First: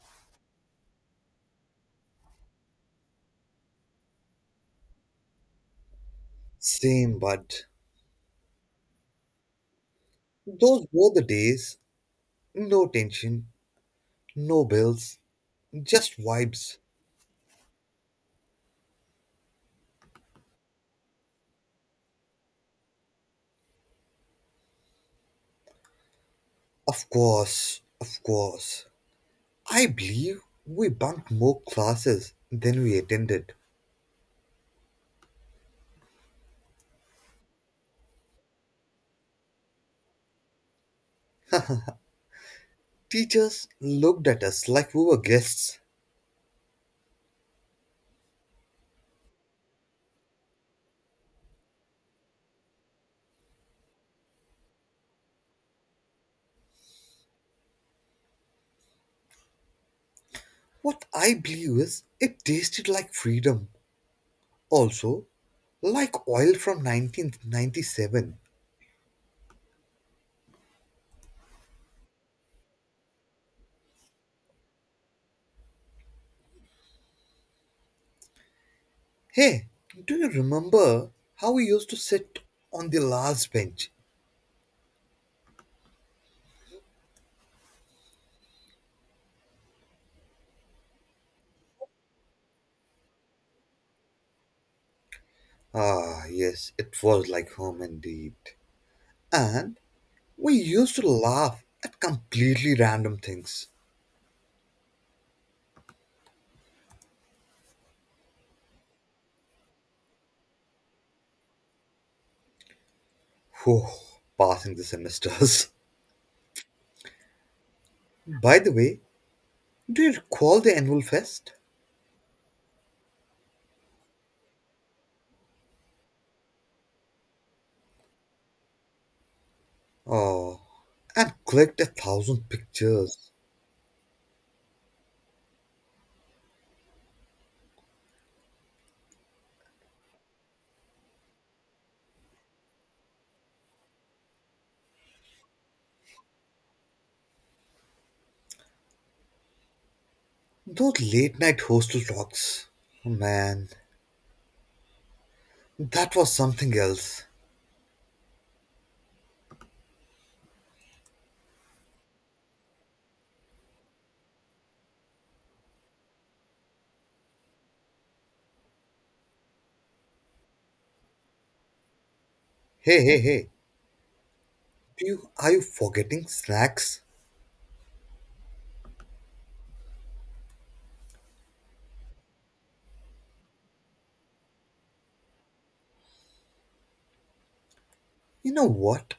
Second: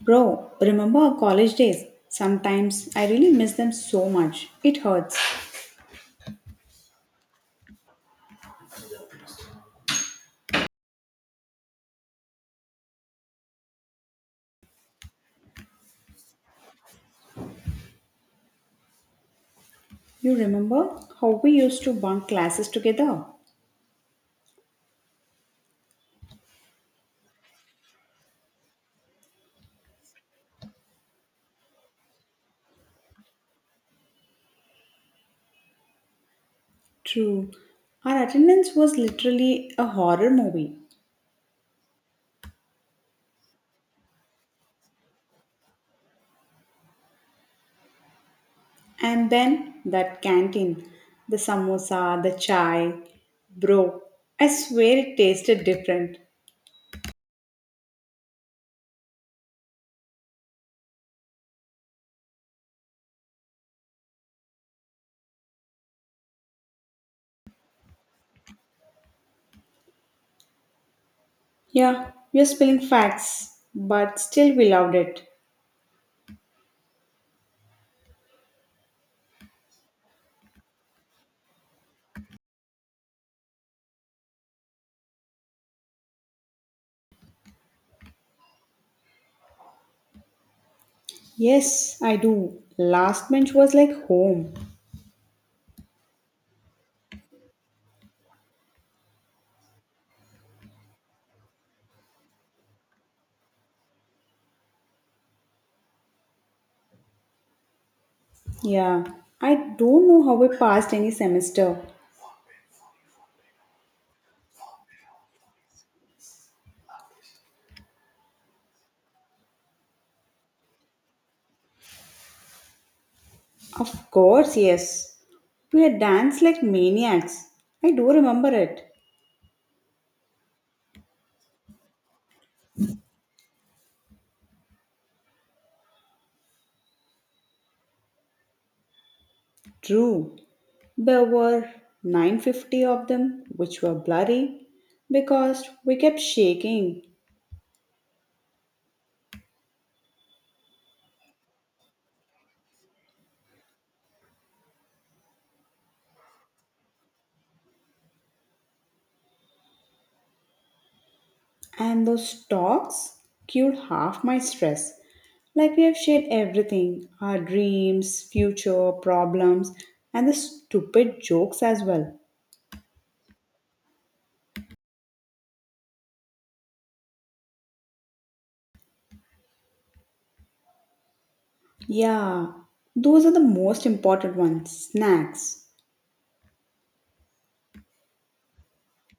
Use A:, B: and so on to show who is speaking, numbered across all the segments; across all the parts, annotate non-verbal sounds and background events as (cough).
A: Bro, remember our college days? Sometimes I really miss them so much. It hurts.
B: Same, but those were the days. No tension, no bills, just vibes.
A: You remember how we used to bunk classes together?
B: Of course, of course. I believe we bunked more classes than we attended.
A: True. Our attendance was literally a horror movie.
B: Teachers looked at us like we were guests.
A: And then that canteen, the samosa, the chai. Bro, I swear it tasted different.
B: What I believe is it tasted like freedom. Also, like oil from 1997.
A: Yeah, we are spilling facts, but still we loved it.
B: Hey, do you remember how we used to sit on the last bench.
A: Yes, I do. Last bench was like home.
B: Ah, yes, it was like home indeed. And we used to laugh at completely random things.
A: Yeah, I don't know how we passed any semester.
B: Whew, passing the semesters. (laughs) By the way, do you recall the annual fest?
A: Of course, yes. We had danced like maniacs. I do remember it.
B: Oh, and clicked 1,000 pictures.
A: True, there were 950 of them, which were bloody because we kept shaking,
B: Those late night hostel talks. Oh, man, that was something else.
A: and those talks cured half my stress. Like we have shared everything our dreams, future, problems, and the stupid jokes as well.
B: Hey, hey, hey, are you forgetting snacks?
A: Yeah, those are the most important ones. Snacks.
B: You know what?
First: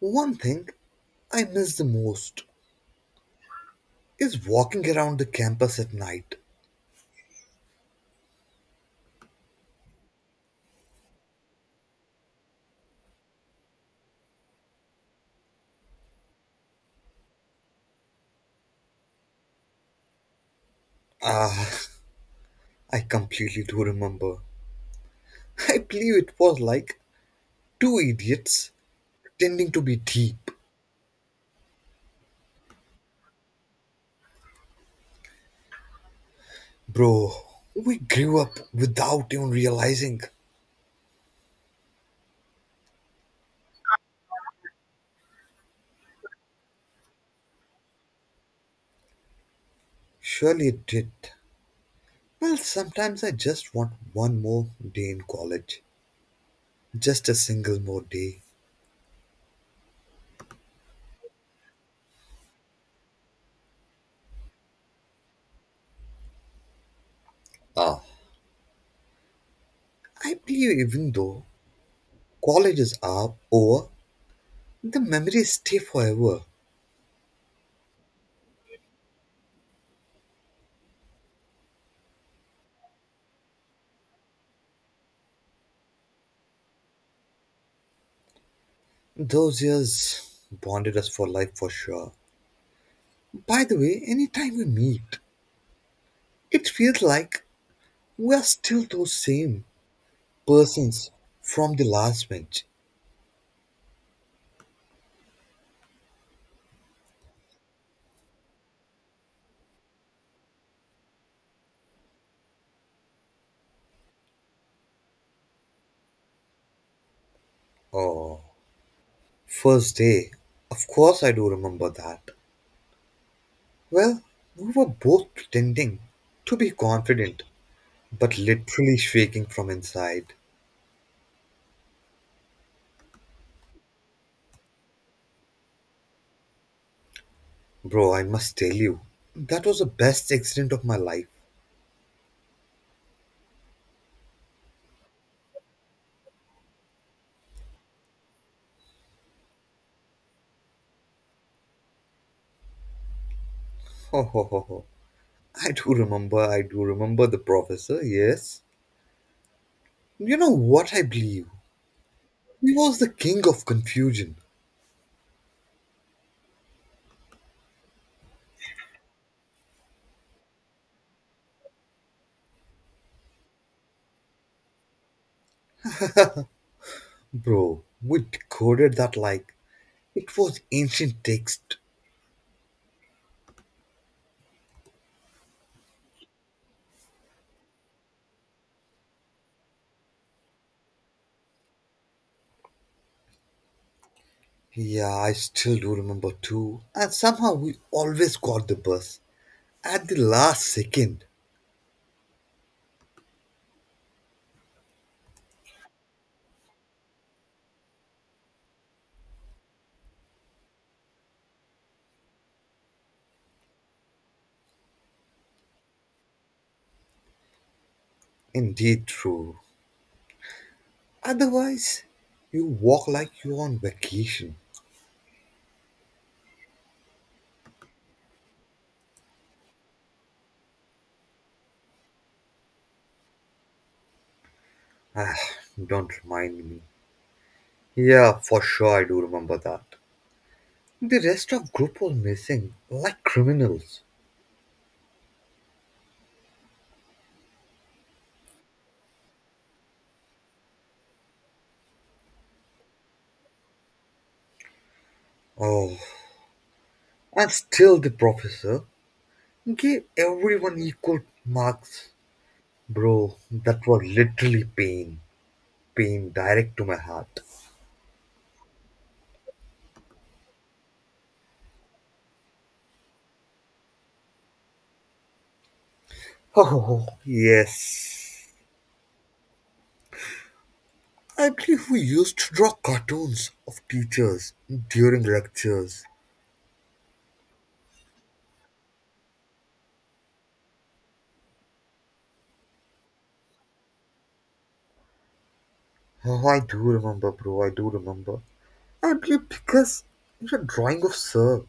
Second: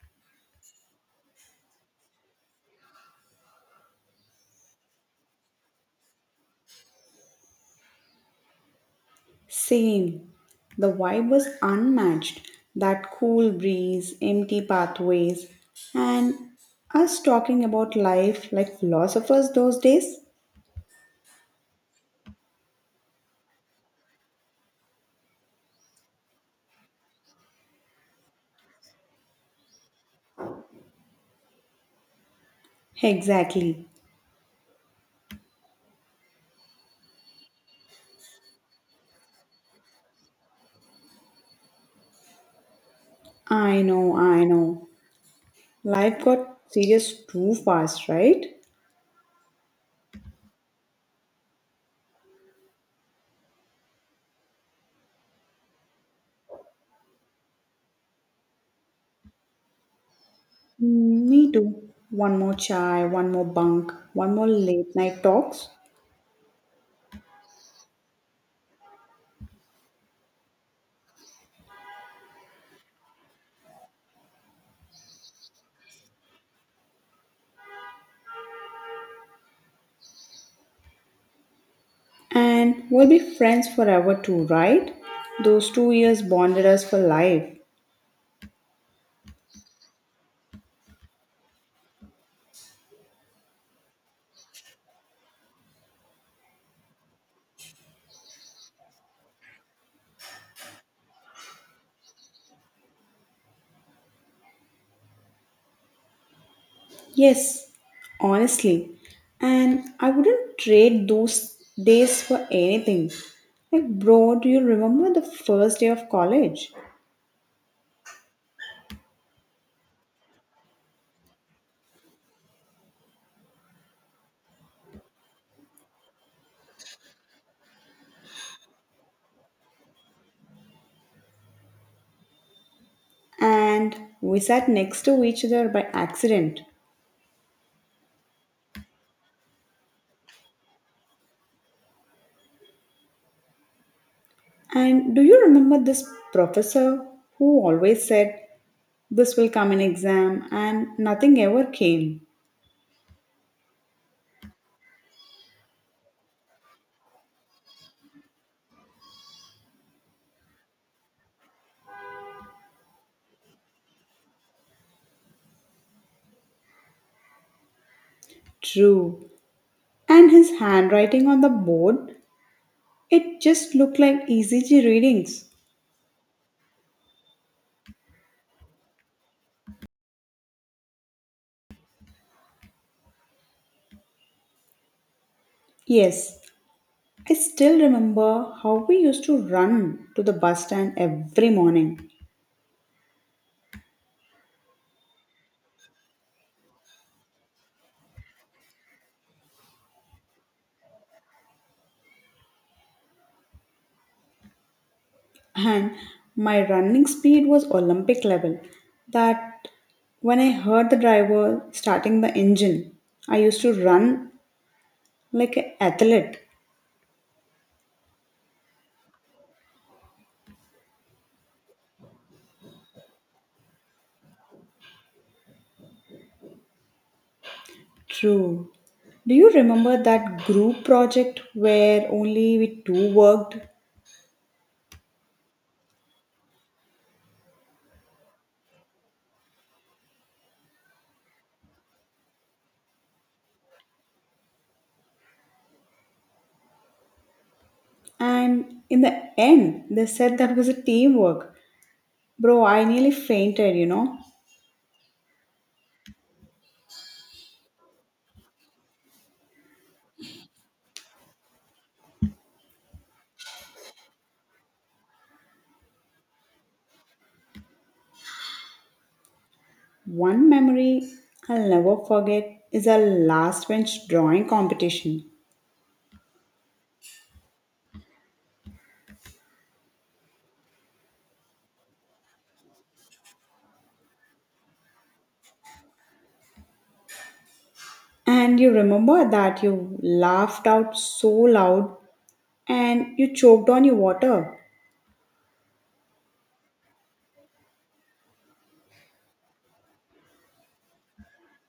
B: One thing I miss the most is walking around the campus at night.
A: Same. The vibe was unmatched. That cool breeze, empty pathways, and us talking about life like philosophers those days?
B: Ah, I completely do remember. I believe it was like two idiots pretending to be deep.
A: Exactly.
B: Bro, we grew up without even realizing.
A: I know, I know. Life got serious too fast, right?
B: Surely it did. Well, sometimes I just want one more day in college. Just a single more day.
A: Mm, me too. One more chai, one more bunk, one more late night talks.
B: Ah. I believe even though colleges are over, the memories stay forever.
A: And we'll be friends forever too, right? Those 2 years bonded us for life.
B: Those years bonded us for life for sure. By the way, anytime we meet, it feels like we are still those same persons from the last bench.
A: Yes, honestly. And I wouldn't trade those days for anything. Like, bro, do you remember the first day of college?
B: Oh, first day. Of course, I do remember that. Well, we were both pretending to be confident, but literally shaking from inside.
A: And we sat next to each other by accident.
B: Bro, I must tell you, that was the best accident of my life.
A: And do you remember this professor who always said, "This will come in exam," and nothing ever came?
B: (laughs) Ho ho ho ho. I do remember the professor, yes. You know what I believe? He was the king of confusion.
A: True. And his handwriting on the board, it just looked like ECG readings.
B: Bro, we decoded that like it was ancient text.
A: Yes, I still remember how we used to run to the bus stand every morning.
B: Yeah, I still do remember too. And somehow we always got the bus at the last second.
A: And my running speed was Olympic level. That when I heard the driver starting the engine, I used to run like an athlete.
B: Indeed, true. Otherwise, you walk like you're on vacation.
A: True. Do you remember that group project where only we two worked?
B: Ah, don't remind me. Yeah, for sure, I do remember that. The rest of group was missing, like criminals.
A: And in the end, they said that was a teamwork. Bro, I nearly fainted, you know.
B: Oh, and still the professor gave everyone equal marks. Bro, that was literally pain. Pain direct to my heart.
A: One memory I'll never forget is our last bench drawing competition.
B: Oh, yes. I believe we used to draw cartoons of teachers during lectures.
A: And you remember that you laughed out so loud and you choked on your water.
B: Oh, I do remember, bro. I do remember. I believe because your drawing of Sir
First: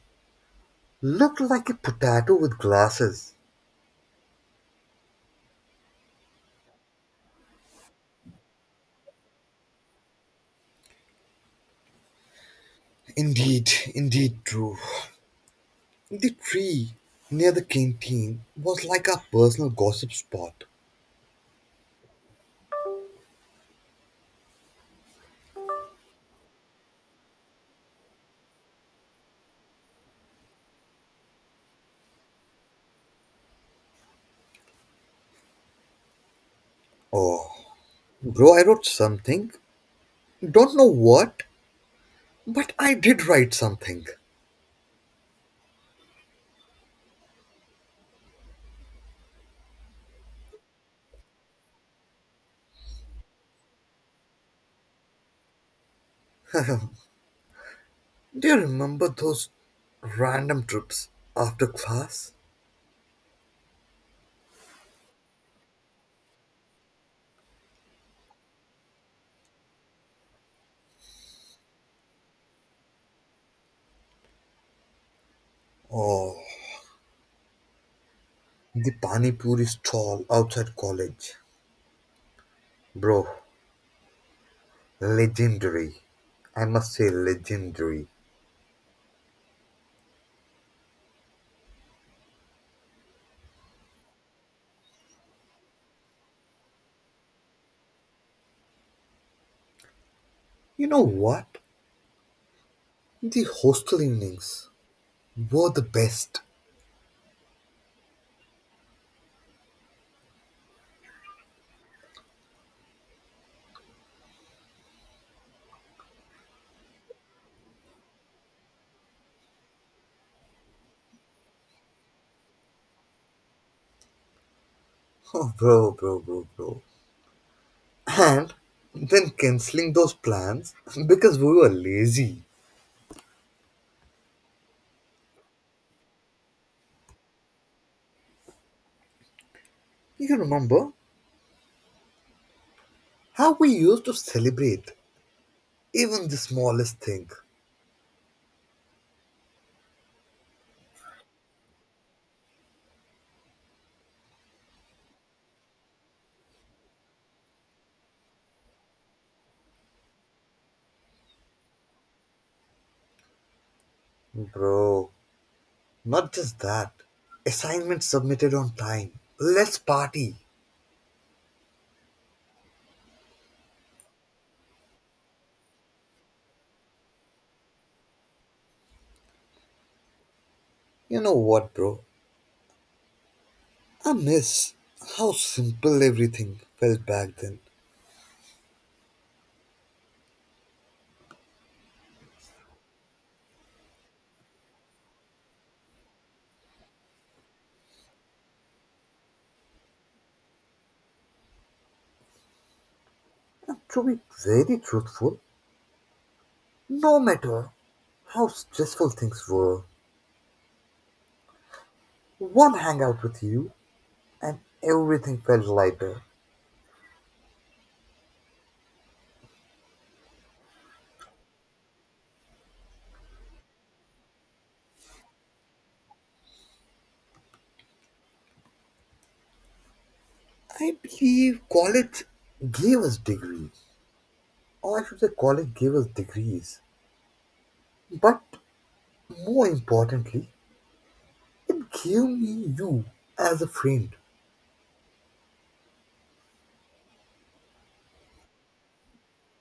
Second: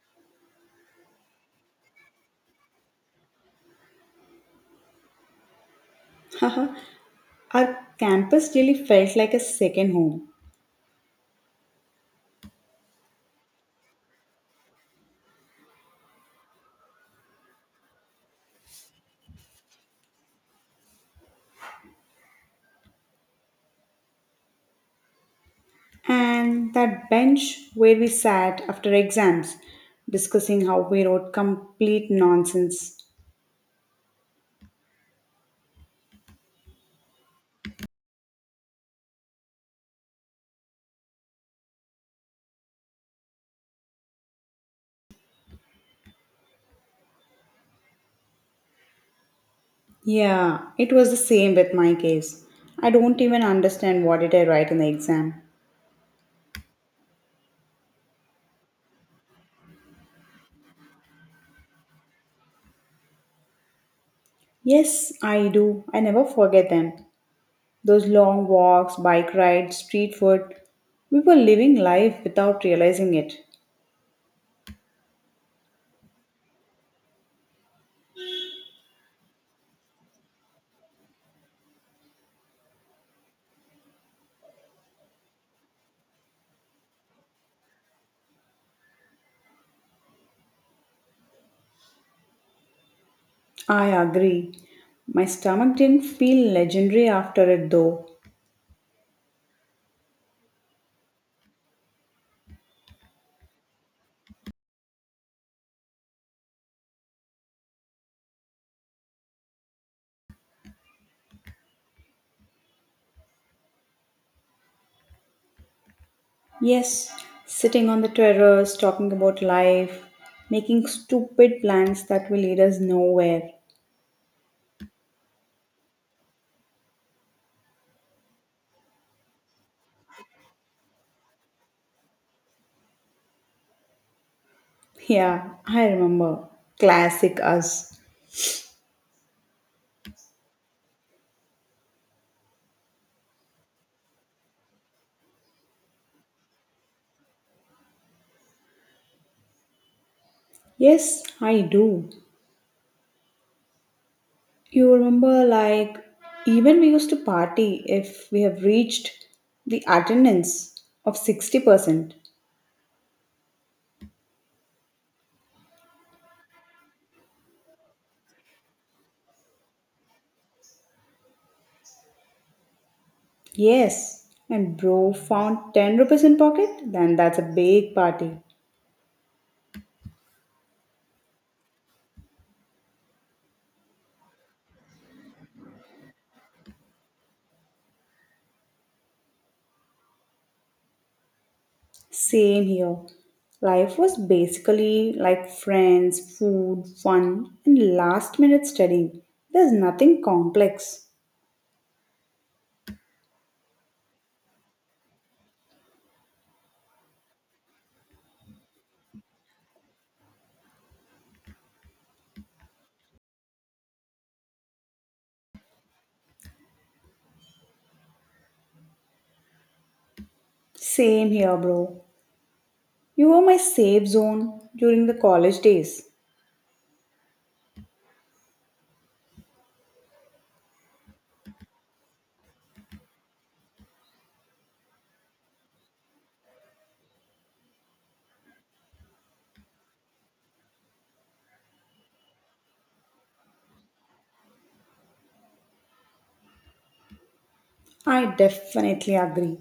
B: looked like a potato with glasses.
A: (laughs) Our campus really felt like a second home.
B: Indeed, indeed, true. The tree near the canteen was like our personal gossip spot.
A: And that bench where we sat after exams discussing how we wrote complete nonsense.
B: Oh, bro, I wrote something. Don't know what, but I did write something.
A: Yeah, it was the same with my case. I don't even understand what did I write in the exam.
B: Do you remember those random trips after class?
A: Yes, I do. I never forget them. Those long walks, bike rides, street food. We were living life without realizing it.
B: Oh, the pani puri stall outside college. Bro, legendary. I must say legendary.
A: I agree. My stomach didn't feel legendary after it though.
B: You know what? The hostel evenings were the best. (laughs)
A: Yes, sitting on the terrace, talking about life, making stupid plans that will lead us nowhere.
B: Oh, bro, bro, bro, bro. And then cancelling those plans (laughs) because we were lazy.
A: Yeah, I remember. Classic us.
B: You remember how we used to celebrate even the smallest thing?
A: Yes, I do. You remember, like, even we used to party if we have reached the attendance of 60%.
B: Bro, not just that. Assignment submitted on time. Let's party.
A: Yes, and bro found 10 rupees in pocket, then that's a big party.
B: You know what, bro? I miss how simple everything felt back then.
A: Same here. Life was basically like friends, food, fun, and last minute studying. There's nothing complex.
B: And to be very truthful, no matter how stressful things were, one hangout with you and everything felt lighter.
A: Same here, bro. You were my safe zone during the college days.
B: I believe college gave us degrees. Or I should say college gave us degrees. But more importantly, it gave me you as a friend.
A: I definitely agree.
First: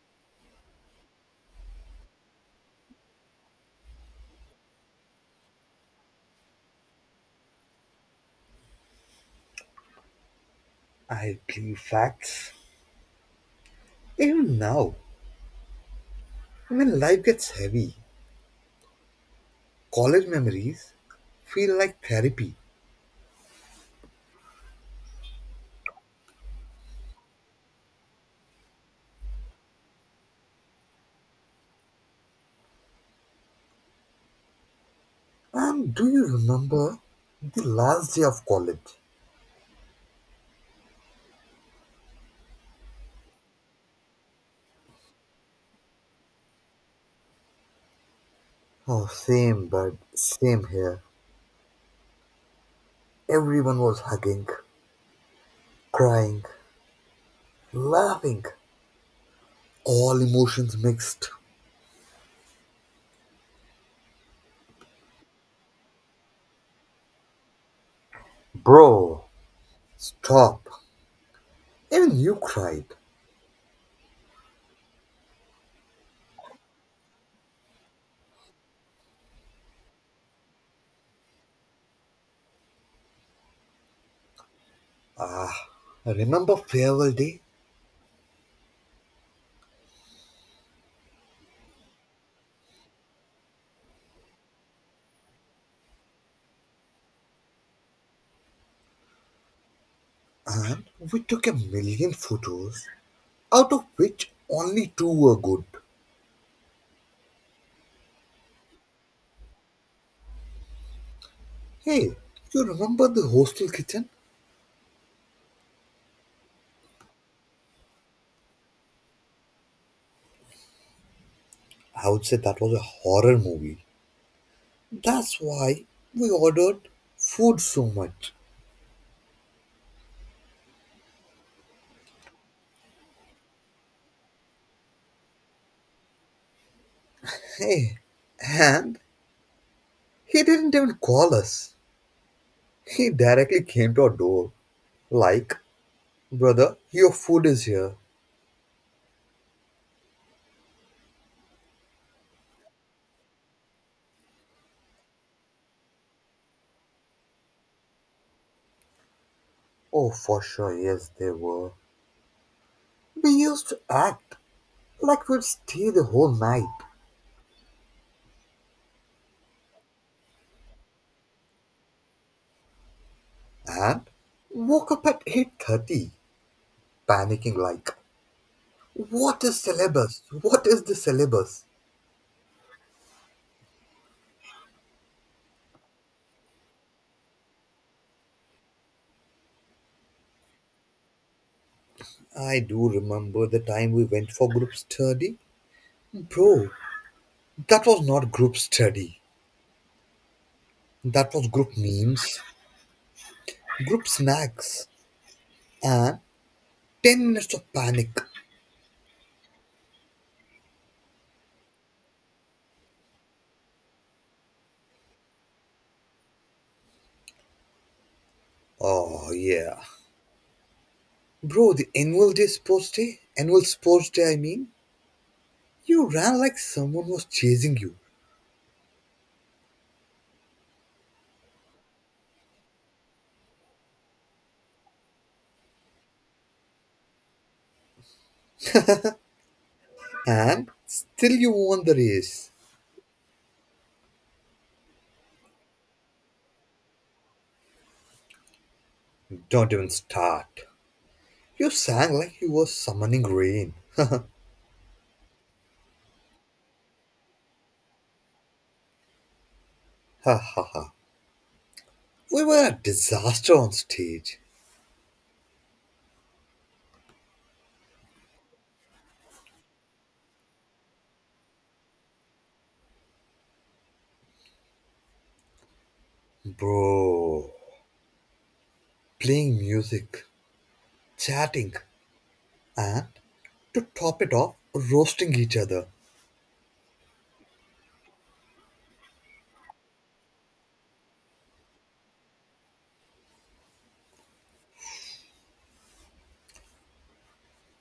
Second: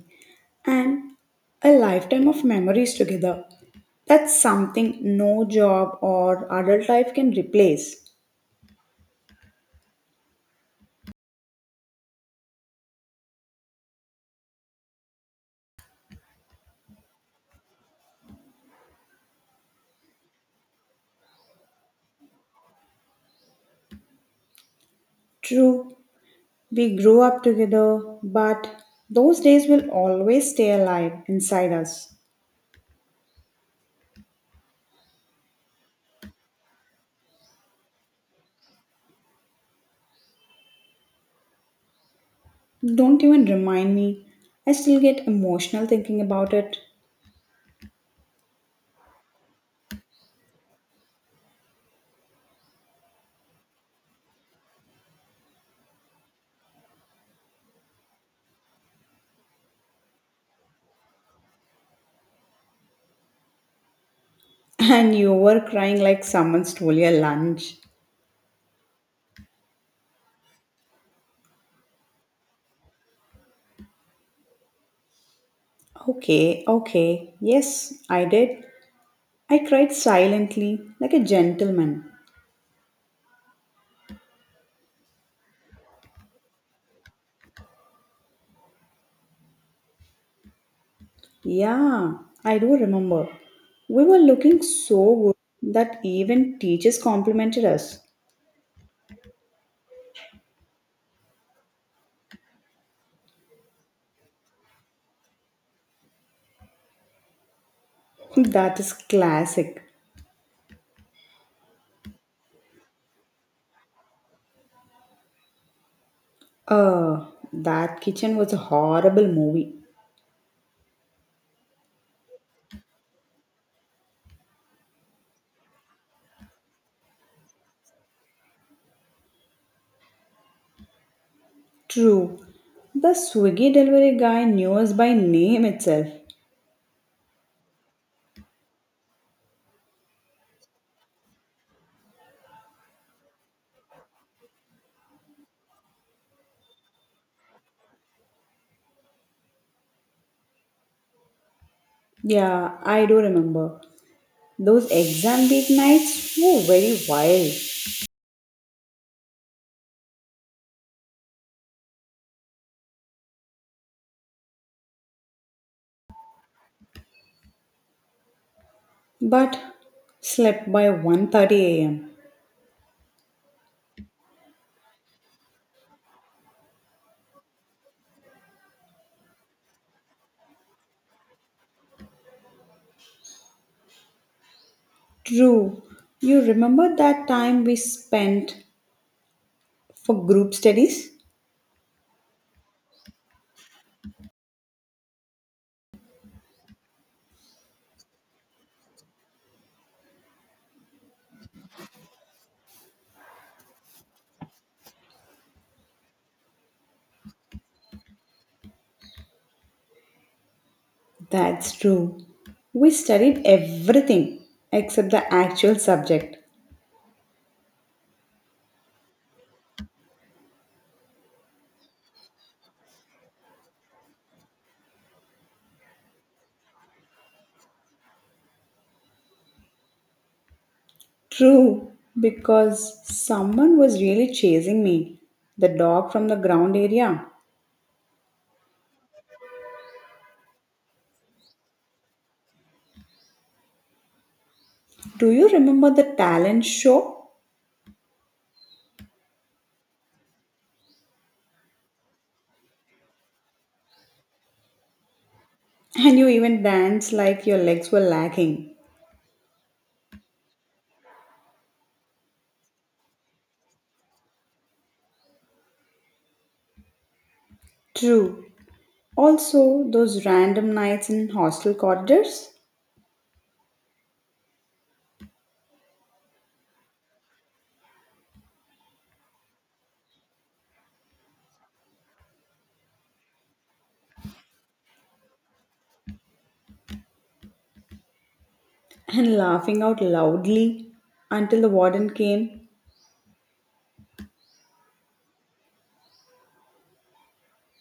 A: And a lifetime of memories together. That's something no job or adult life can replace.
B: I believe facts. Even now, when life gets heavy, college memories feel like therapy.
A: True, we grew up together, but those days will always stay alive inside us.
B: And do you remember the last day of college?
A: Don't even remind me. I still get emotional thinking about it.
B: Oh, same, but same here. Everyone was hugging, crying, laughing, all emotions mixed.
A: (laughs) And you were crying like someone stole your lunch.
B: Bro, stop. Even you cried.
A: Okay, okay. Yes, I did. I cried silently, like a gentleman.
B: Ah, remember farewell day?
A: Yeah, I do remember. We were looking so good that even teachers complimented us.
B: And we took 1,000,000 photos, out of which only two were good.
A: (laughs) That is classic.
B: Hey, you remember the hostel kitchen?
A: Uh, that kitchen was a horrible movie.
B: I would say that was a horror movie. That's why we ordered food so much.
A: True. The Swiggy delivery guy knew us by name itself.
B: Hey, and he didn't even call us. He directly came to our door. Like, brother, your food is here.
A: Yeah, I do remember. Those exam week nights were very wild.
B: Oh, for sure, yes, they were. We used to act like we'd stay the whole night.
A: But slept by 1:30 a.m.
B: And woke up at 8:30, panicking like, what is syllabus? What is the syllabus?
A: True. You remember that time we spent for group studies?
B: I do remember the time we went for group study. Bro, that was not group study. That was group memes, group snacks, and 10 minutes of panic.
A: That's true. We studied everything except the actual subject.
B: Oh, yeah. Bro, the annual day sports day, annual sports day, I mean, you ran like someone was chasing you,
A: True, because someone was really chasing me. The dog from the ground area.
B: and still you won the race.
A: Do you remember the talent show?
B: Don't even start. You sang like you were summoning rain.
A: And you even danced like your legs were lacking.
B: Ha ha ha. We were a disaster on stage.
A: True. Also, those random nights in hostel corridors
B: Bro, playing music, chatting, and to top it off, roasting each other.
A: and laughing out loudly until the warden came.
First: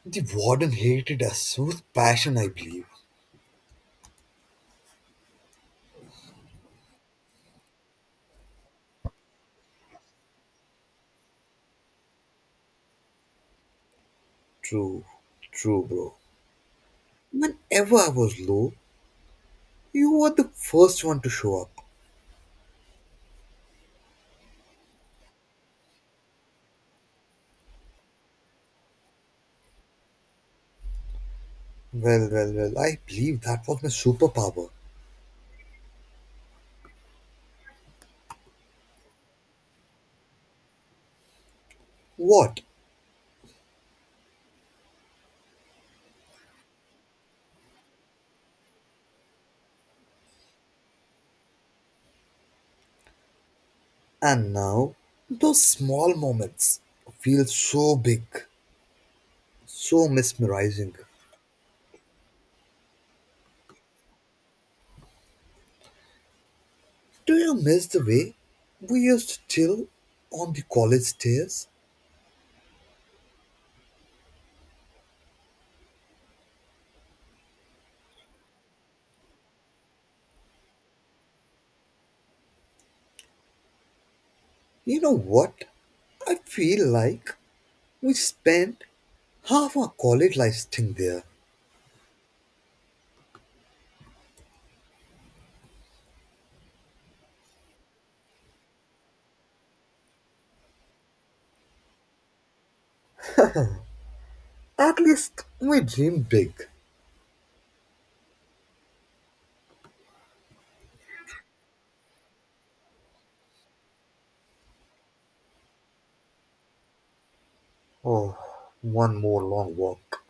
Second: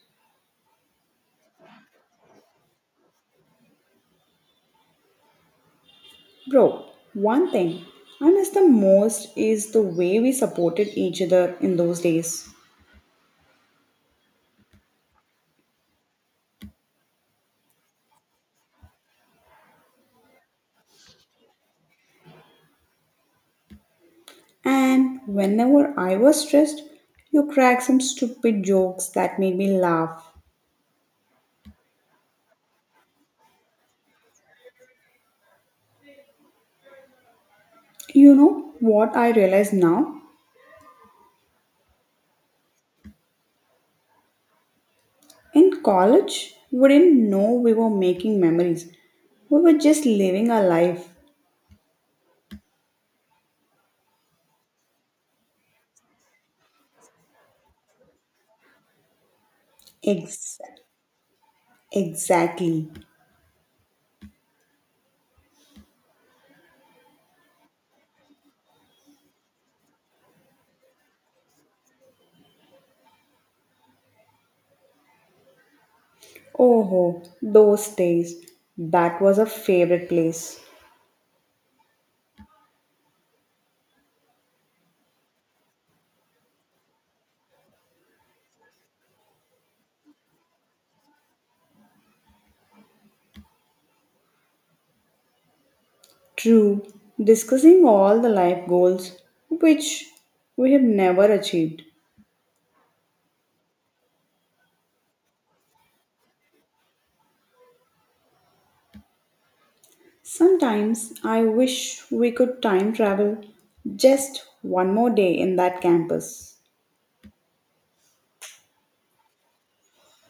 B: The warden hated us with passion, I believe.
A: Bro, one thing I miss the most is the way we supported each other in those days.
B: True, true, bro. Whenever I was low, you were the first one to show up.
A: And whenever I was stressed, you cracked some stupid jokes that made me laugh.
B: Well, well, well, I believe that was my superpower.
A: You know what I realize now?
B: What?
A: In college, we didn't know we were making memories. We were just living our life.
B: And now, those small moments feel so big, so
A: Ex-
B: mesmerizing.
A: exactly.
B: Do you miss the way we used to chill on the college stairs?
A: Oh, those days. That was a favorite place.
B: You know what? I feel like we spent half our college life staying there.
A: True, discussing all the life goals which we have never achieved.
B: At least we dream big.
A: Sometimes I wish we could time travel just one more day in that campus
B: Oh, one more long walk,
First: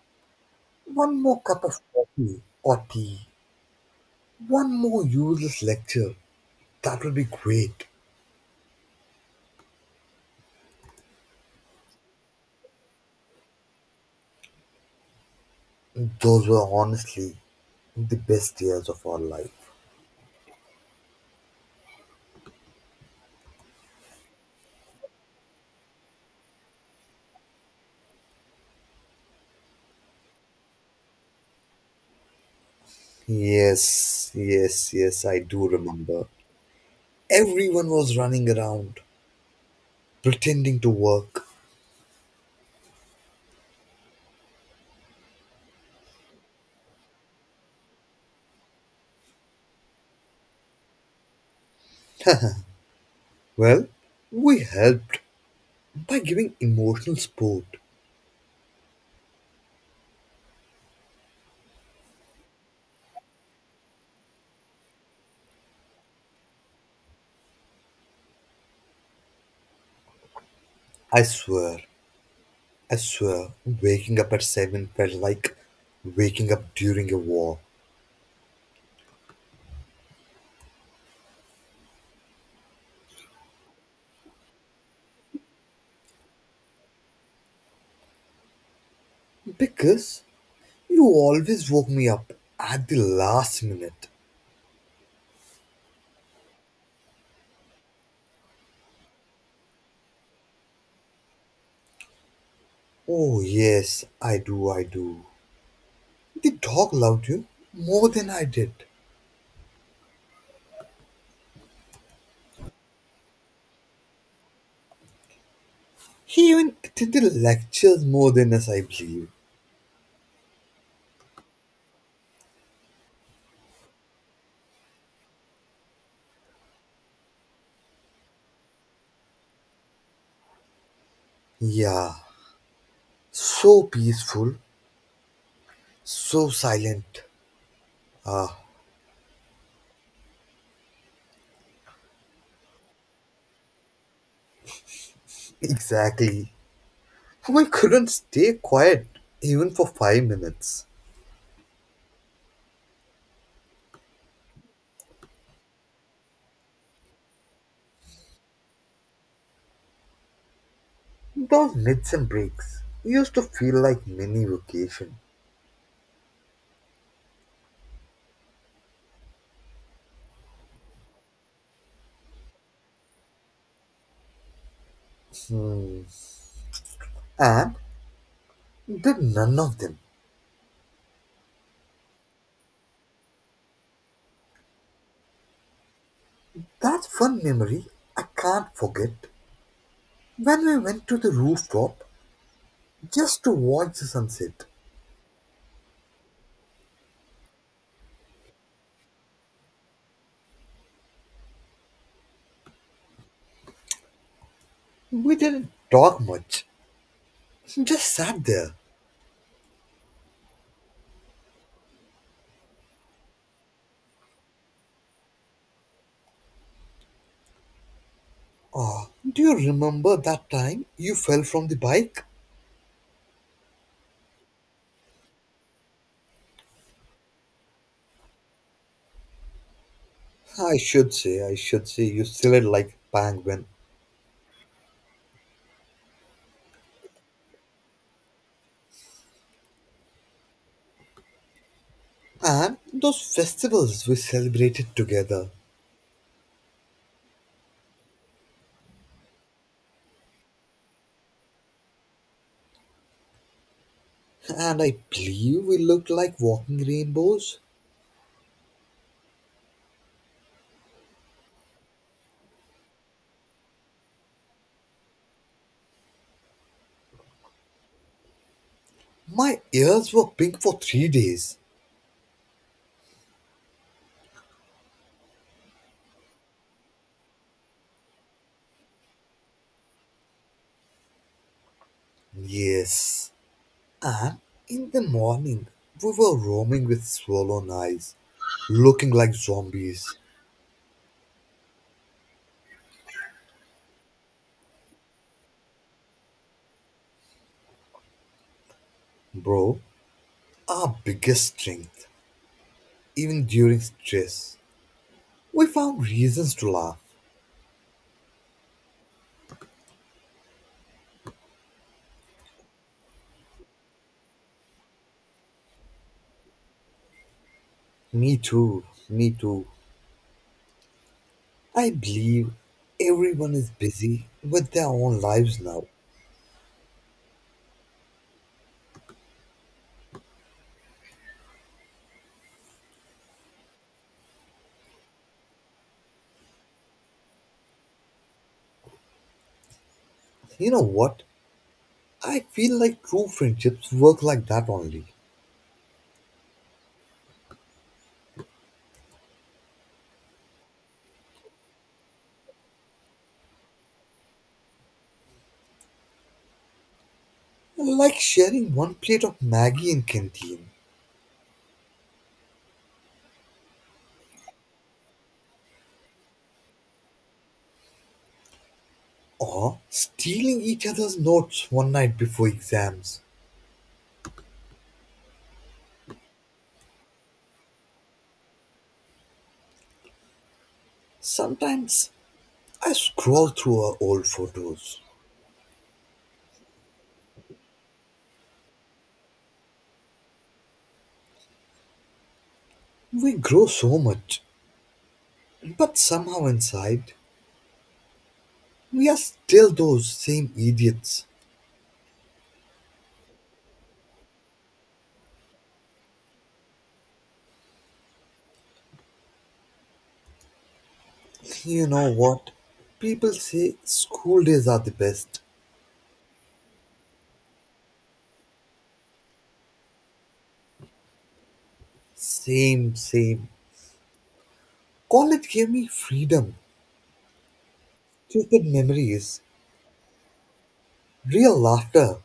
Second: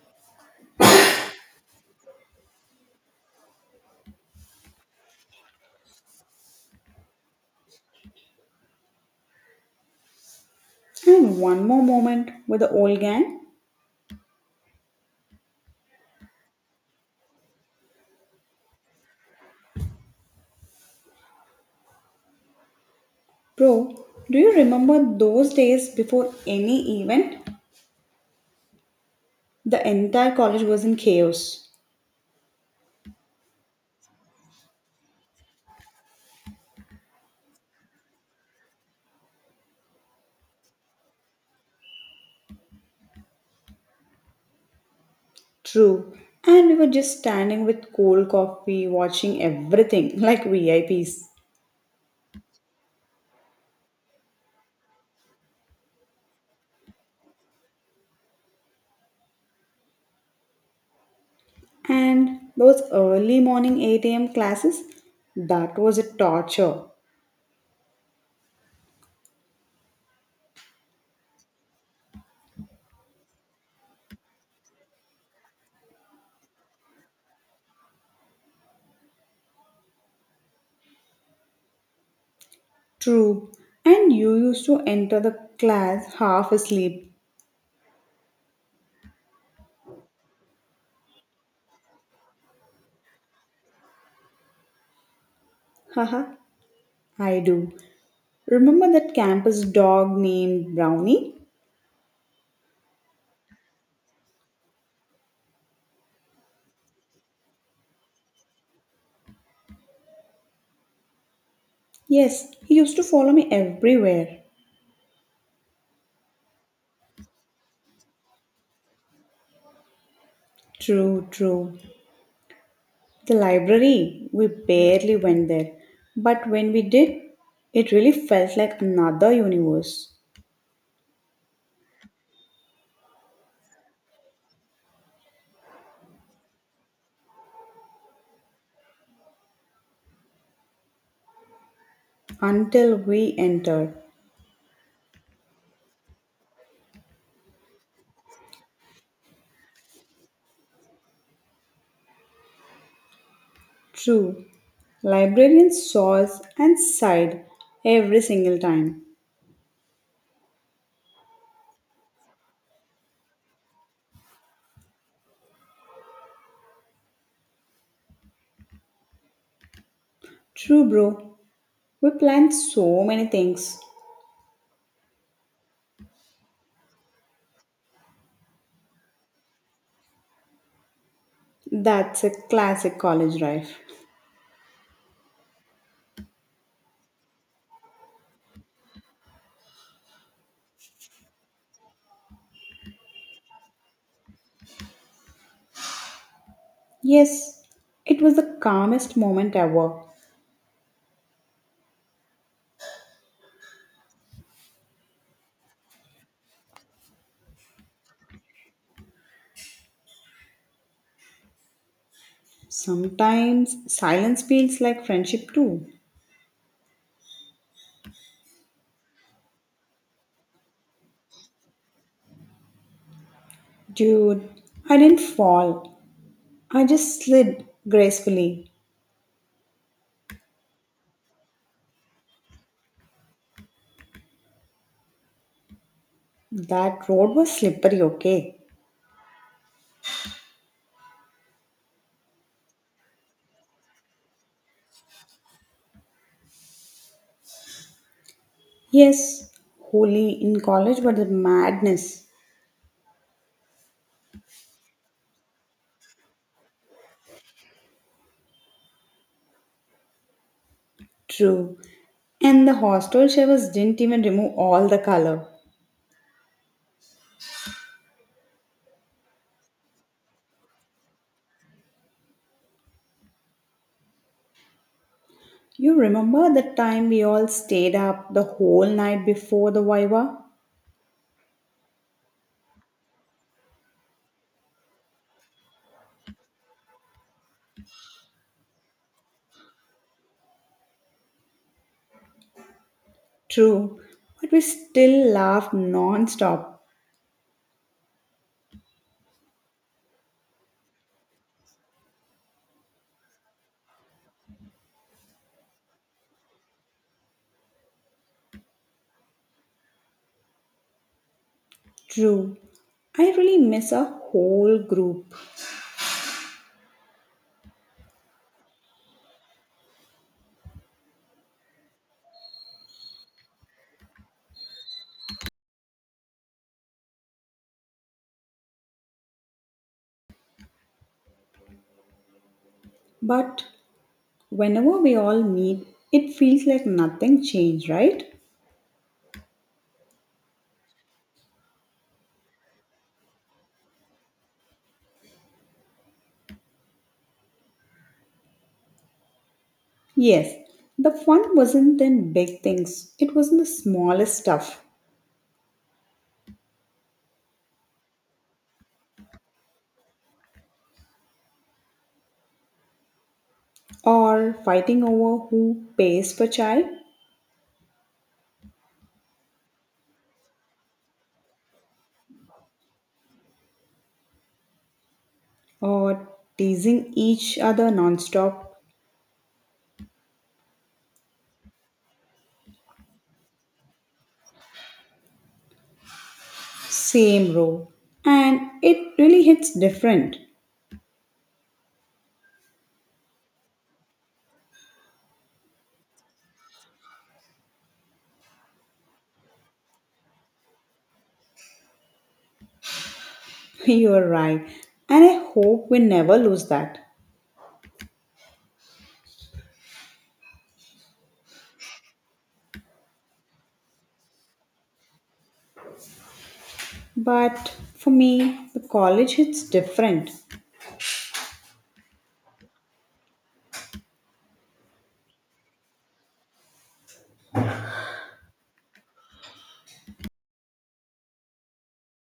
B: one more cup of coffee or tea, one more useless lecture. That would be great.
A: and one more moment with the old gang.
B: Those were honestly the best years of our life.
A: Bro, do you remember those days before any event? The entire college was in chaos.
B: Yes, yes, yes, I do remember. Everyone was running around, pretending to work.
A: True, and we were just standing with cold coffee watching everything (laughs) like VIPs.
B: Well, we helped by giving emotional support.
A: And those early morning 8 a.m. classes, that was a torture.
B: I swear, I swear, waking up at 7 felt like waking up during a war.
A: True. And you used to enter the class half asleep.
B: Because you always woke me up at the last minute.
A: Haha, I do. Remember that campus dog named Brownie?
B: Oh, yes, I do, I do. The dog loved you more than I did.
A: Yes, he used to follow me everywhere.
B: He even attended lectures more than us, I believe.
A: True, true. The library, we barely went there. But when we did, it really felt like another universe
B: Yeah, so peaceful, so silent. Ah,
A: until we entered.
B: exactly. I couldn't stay quiet even for 5 minutes.
A: True. Librarian saws and sighed every single time.
B: Those naps and breaks used to feel like mini vacation.
A: True, bro. We planned so many things.
B: Hmm. And did none of them.
A: That's a classic college life.
B: That's one memory I can't forget. When we went to the rooftop just to watch the sunset,
A: Yes, it was the calmest moment ever.
B: we didn't talk much, just sat there.
A: Sometimes silence feels like friendship too.
B: Oh, do you remember that time you fell from the bike?
A: Dude, I didn't fall. I just slid gracefully.
B: I should say, you still had like penguin.
A: That road was slippery, okay?
B: And those festivals we celebrated together.
A: Yes, holy in college, but the madness.
B: And I believe we looked like walking rainbows.
A: True. And the hostel showers didn't even remove all the color.
B: My ears were pink for 3 days.
A: You remember the time we all stayed up the whole night before the Viva?
B: Yes. And in the morning, we were roaming with swollen eyes, looking like zombies.
A: True. But we still laughed non stop.
B: Bro, our biggest strength, even during stress. We found reasons to laugh.
A: True. I really miss our whole group.
B: Me too, me too. I believe everyone is busy with their own lives now.
A: But whenever we all meet, it feels like nothing changed, right?
B: You know what? I feel like true friendships work like that only.
A: Yes, the fun wasn't in big things, it was in the smallest stuff.
B: Like sharing one plate of Maggie in canteen
A: Or fighting over who pays for chai,
B: or stealing each other's notes one night before exams.
A: or teasing each other nonstop,
B: Sometimes I scroll through our old photos.
A: same row. And it really hits different.
B: We grow so much, but somehow inside, we are still those same idiots.
A: (laughs) You're right. And I hope we never lose that.
B: You know what? People say school days are the best.
A: But for me, the college hits different.
B: Same, same. College gave me freedom, just memories. Real laughter.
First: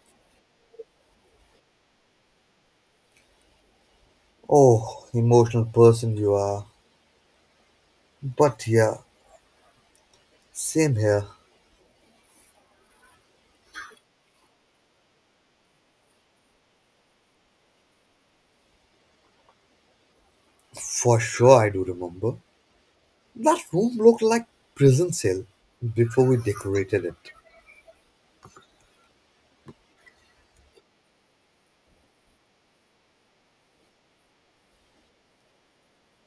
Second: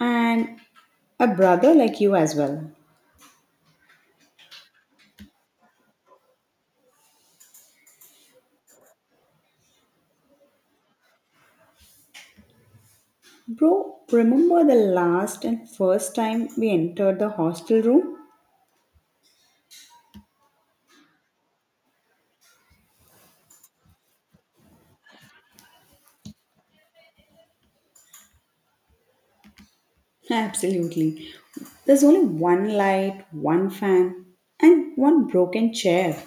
A: And a brother like you as well.
B: Oh, emotional person you are. But yeah, same here.
A: Bro, remember the last and first time we entered the hostel room?
B: For sure, I do remember. That room looked like prison cell before we decorated it.
A: (laughs) Absolutely. There's only one light, one fan, and one broken chair.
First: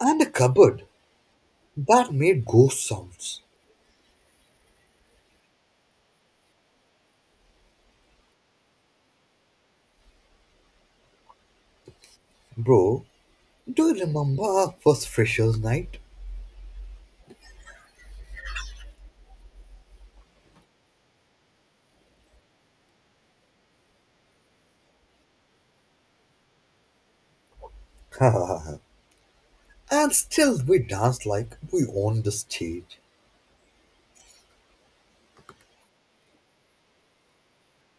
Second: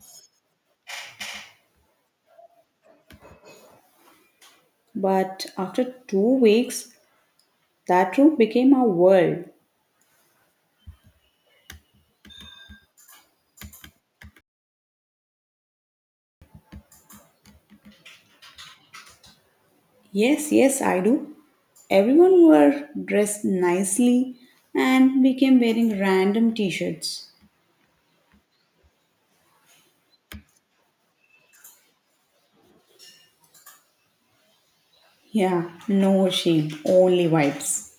B: And a cupboard that made ghost sounds.
A: But after 2 weeks, that room became our world.
B: Bro, do you remember our first freshers night?
A: Yes, yes, I do. Everyone were dressed nicely and became wearing random t shirts.
B: (laughs) And still we danced like we owned the stage.
A: Yeah, no shame, only vibes.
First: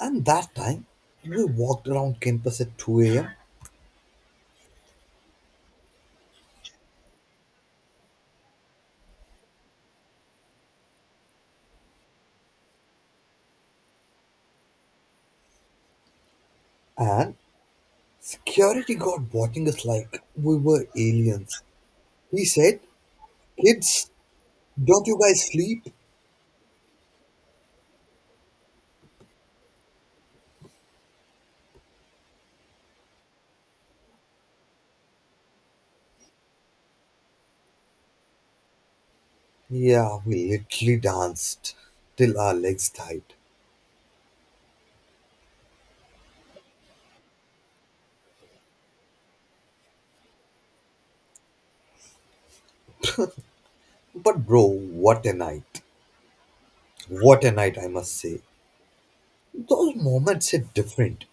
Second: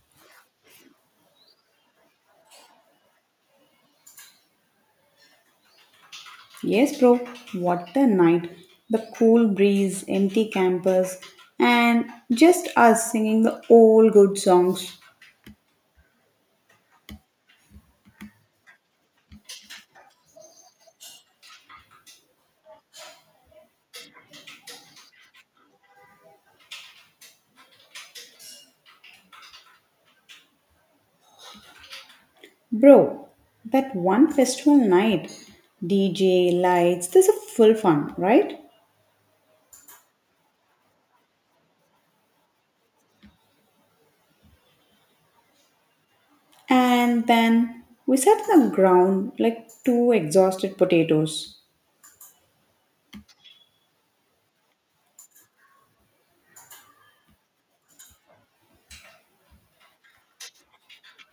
B: And that time, we walked around campus at 2 a.m.
A: Yes, bro, what the night. The cool breeze, empty campus, and just us singing the old good songs.
B: and security guard watching us like we were aliens. He said, kids, don't you guys sleep?
A: Bro, that one festival night, DJ, lights, this is full fun, right?
B: Yeah, we literally danced till our legs tied.
A: And then we sat on the ground like two exhausted potatoes.
B: But, bro, what a night. What a night, I must say. Those moments hit different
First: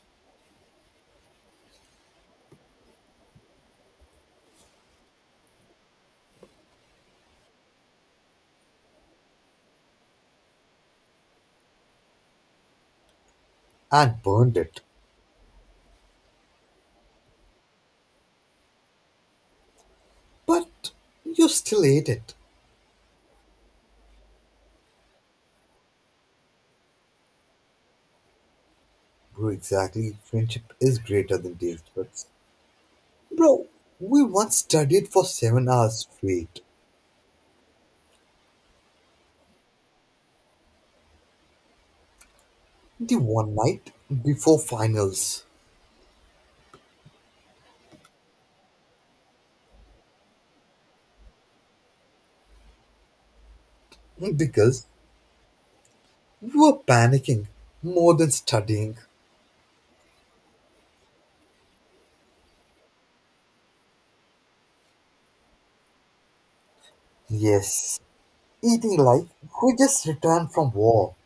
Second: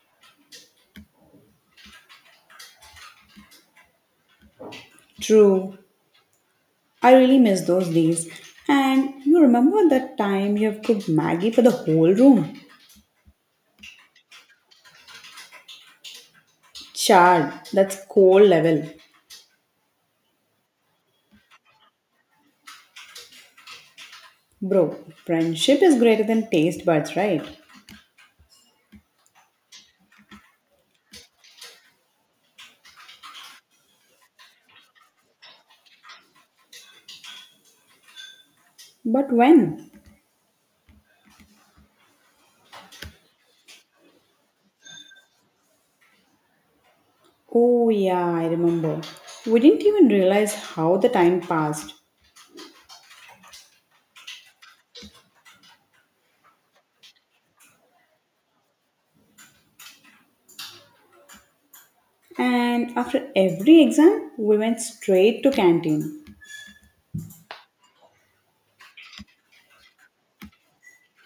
A: True, I really miss those days. And you remember that time you have cooked Maggie for the whole room?
B: and burned it.
A: Chard, that's cold level.
B: But you still ate it.
A: Bro, friendship is greater than taste buds, right?
B: Bro, exactly. Friendship is greater than taste buds. Bro, we once studied for 7 hours straight.
A: But when?
B: The one night before finals.
A: Oh, yeah, I remember. We didn't even realize how the time passed.
B: Because we were panicking more than studying.
A: And after every exam, we went straight to canteen.
B: Yes, eating like we just returned from war.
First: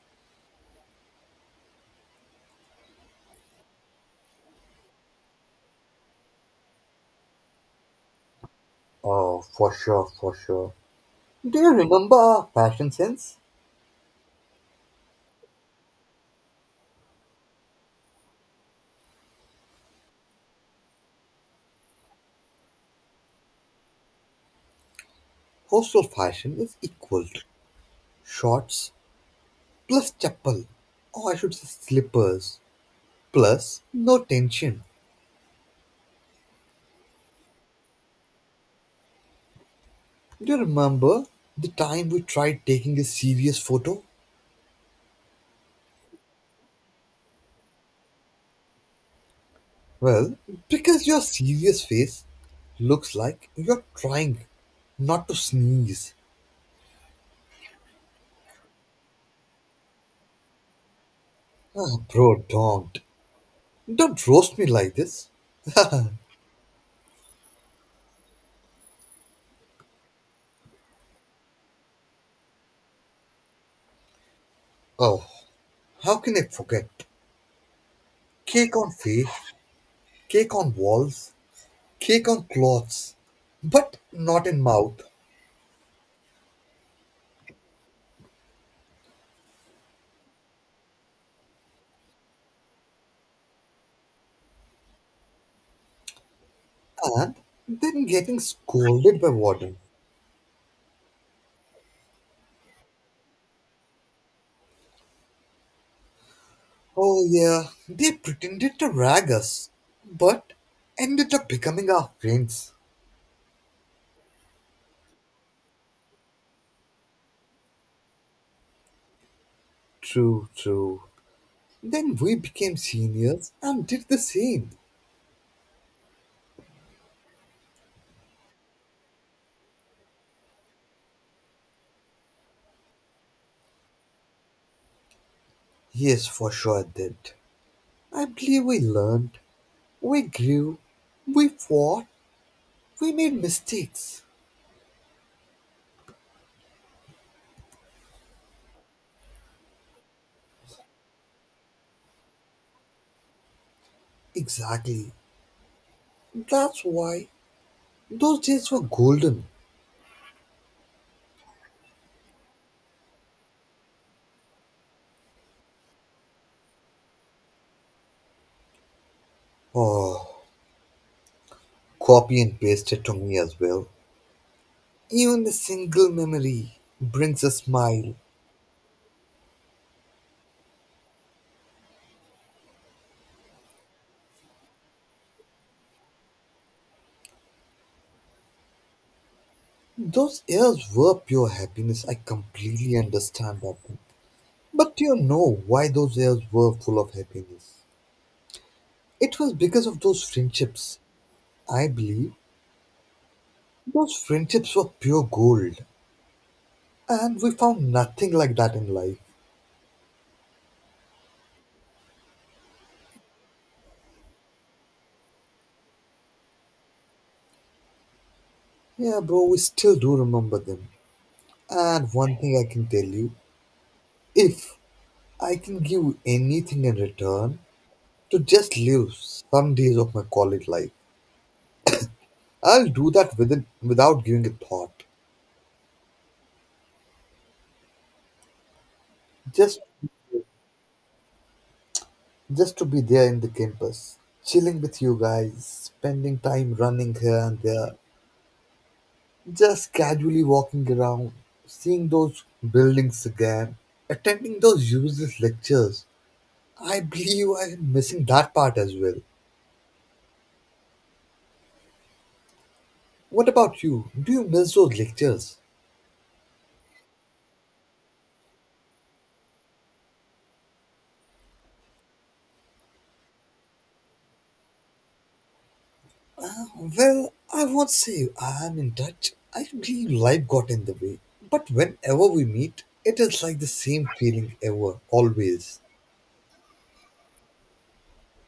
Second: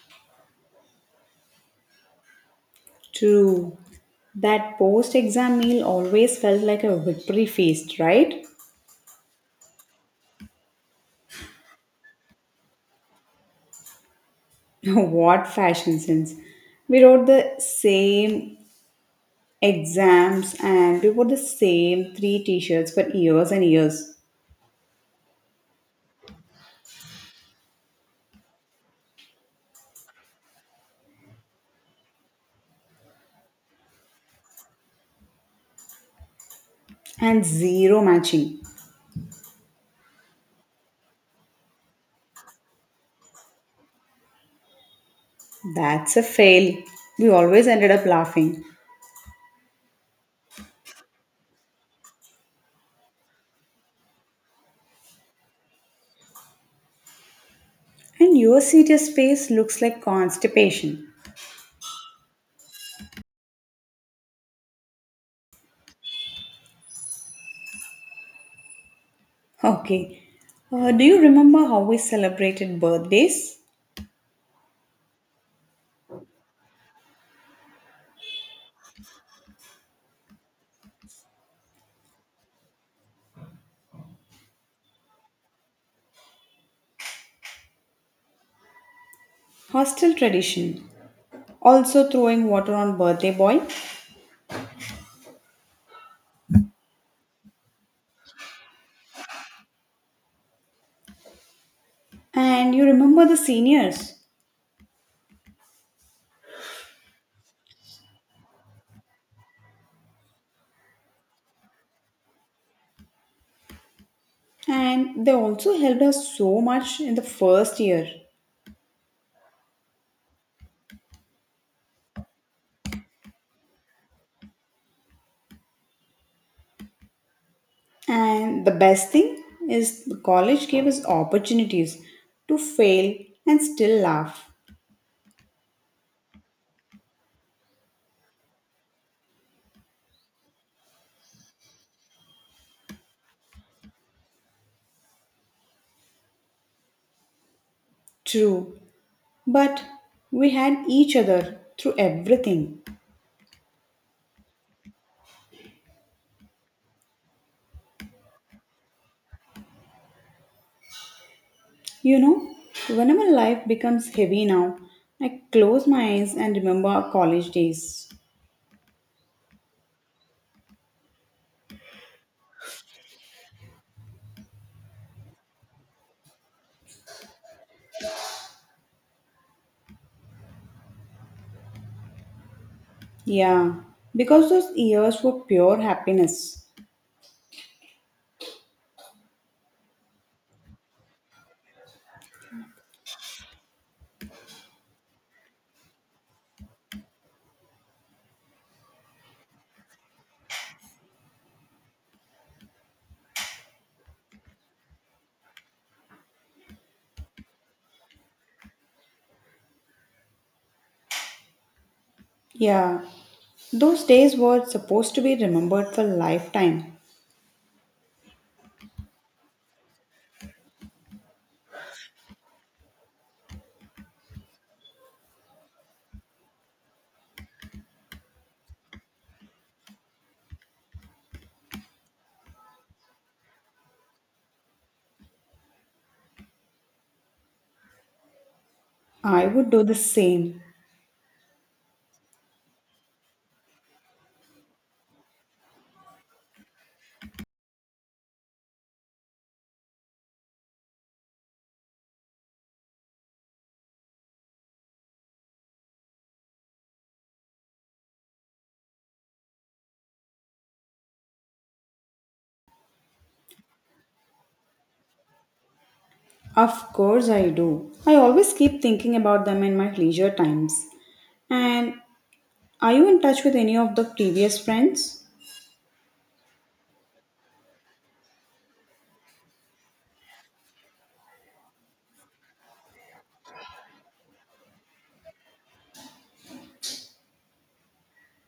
A: True. That post exam meal always felt like a victory feast, right?
B: Oh, for sure, for sure. Do you remember our fashion sense?
A: (laughs) What fashion sense. We wrote the same exams and we wore the same three t shirts for years and years
B: Hostel fashion is equal to shorts plus chappal, or I should say slippers, plus no tension.
A: and zero matching.
B: Do you remember the time we tried taking a serious photo?
A: That's a fail. We always ended up laughing.
B: Well, because your serious face looks like you're trying not to sneeze.
A: And your serious face looks like constipation.
B: Ah, bro, don't. Don't roast me like this.
A: Okay. Do you remember how we celebrated birthdays?
B: Oh, how can I forget? Cake on feet, cake on walls, cake on clothes, but not in mouth.
A: Hostel tradition. Also throwing water on birthday boy
B: And then getting scolded by warden.
A: and you remember the seniors
B: Oh yeah, they pretended to rag us, but ended up becoming our friends.
A: and they also helped us so much in the first year
B: True, true. Then we became seniors and did the same.
A: and the best thing is the college gave us opportunities to fail and still laugh,
B: Yes, for sure I did. I believe we learned, we grew, we fought, we made mistakes.
A: true, but we had each other through everything.
B: Exactly. That's why those days were golden.
A: You know, whenever life becomes heavy now, I close my eyes and remember our college days,
B: Oh, copy and paste it to me as well. Even a single memory brings a smile.
A: yeah, because those years were pure happiness.
B: Those years were pure happiness. I completely understand that one. But do you know why those years were full of happiness? It was because of those friendships. I believe those friendships were pure gold, and we found nothing like that in life.
A: Yeah, those days were supposed to be remembered for lifetime.
B: Yeah, bro, we still do remember them. And one thing I can tell you, if I can give anything in return to just live some days of my college life, I'll do that within, without giving a thought.
A: I would
B: Just
A: do the same.
B: just to be there in the campus, chilling with you guys, spending time running here and there, just casually walking around, seeing those buildings again, attending those useless lectures. I believe I am missing that part as well. What about you? Do you miss those lectures?
A: Of course, I do. I always keep thinking about them in my leisure times. And are you in touch with any of the previous friends?
B: Well, I won't say I am in touch. I believe life got in the way. But whenever we meet, it is like the same feeling ever, always.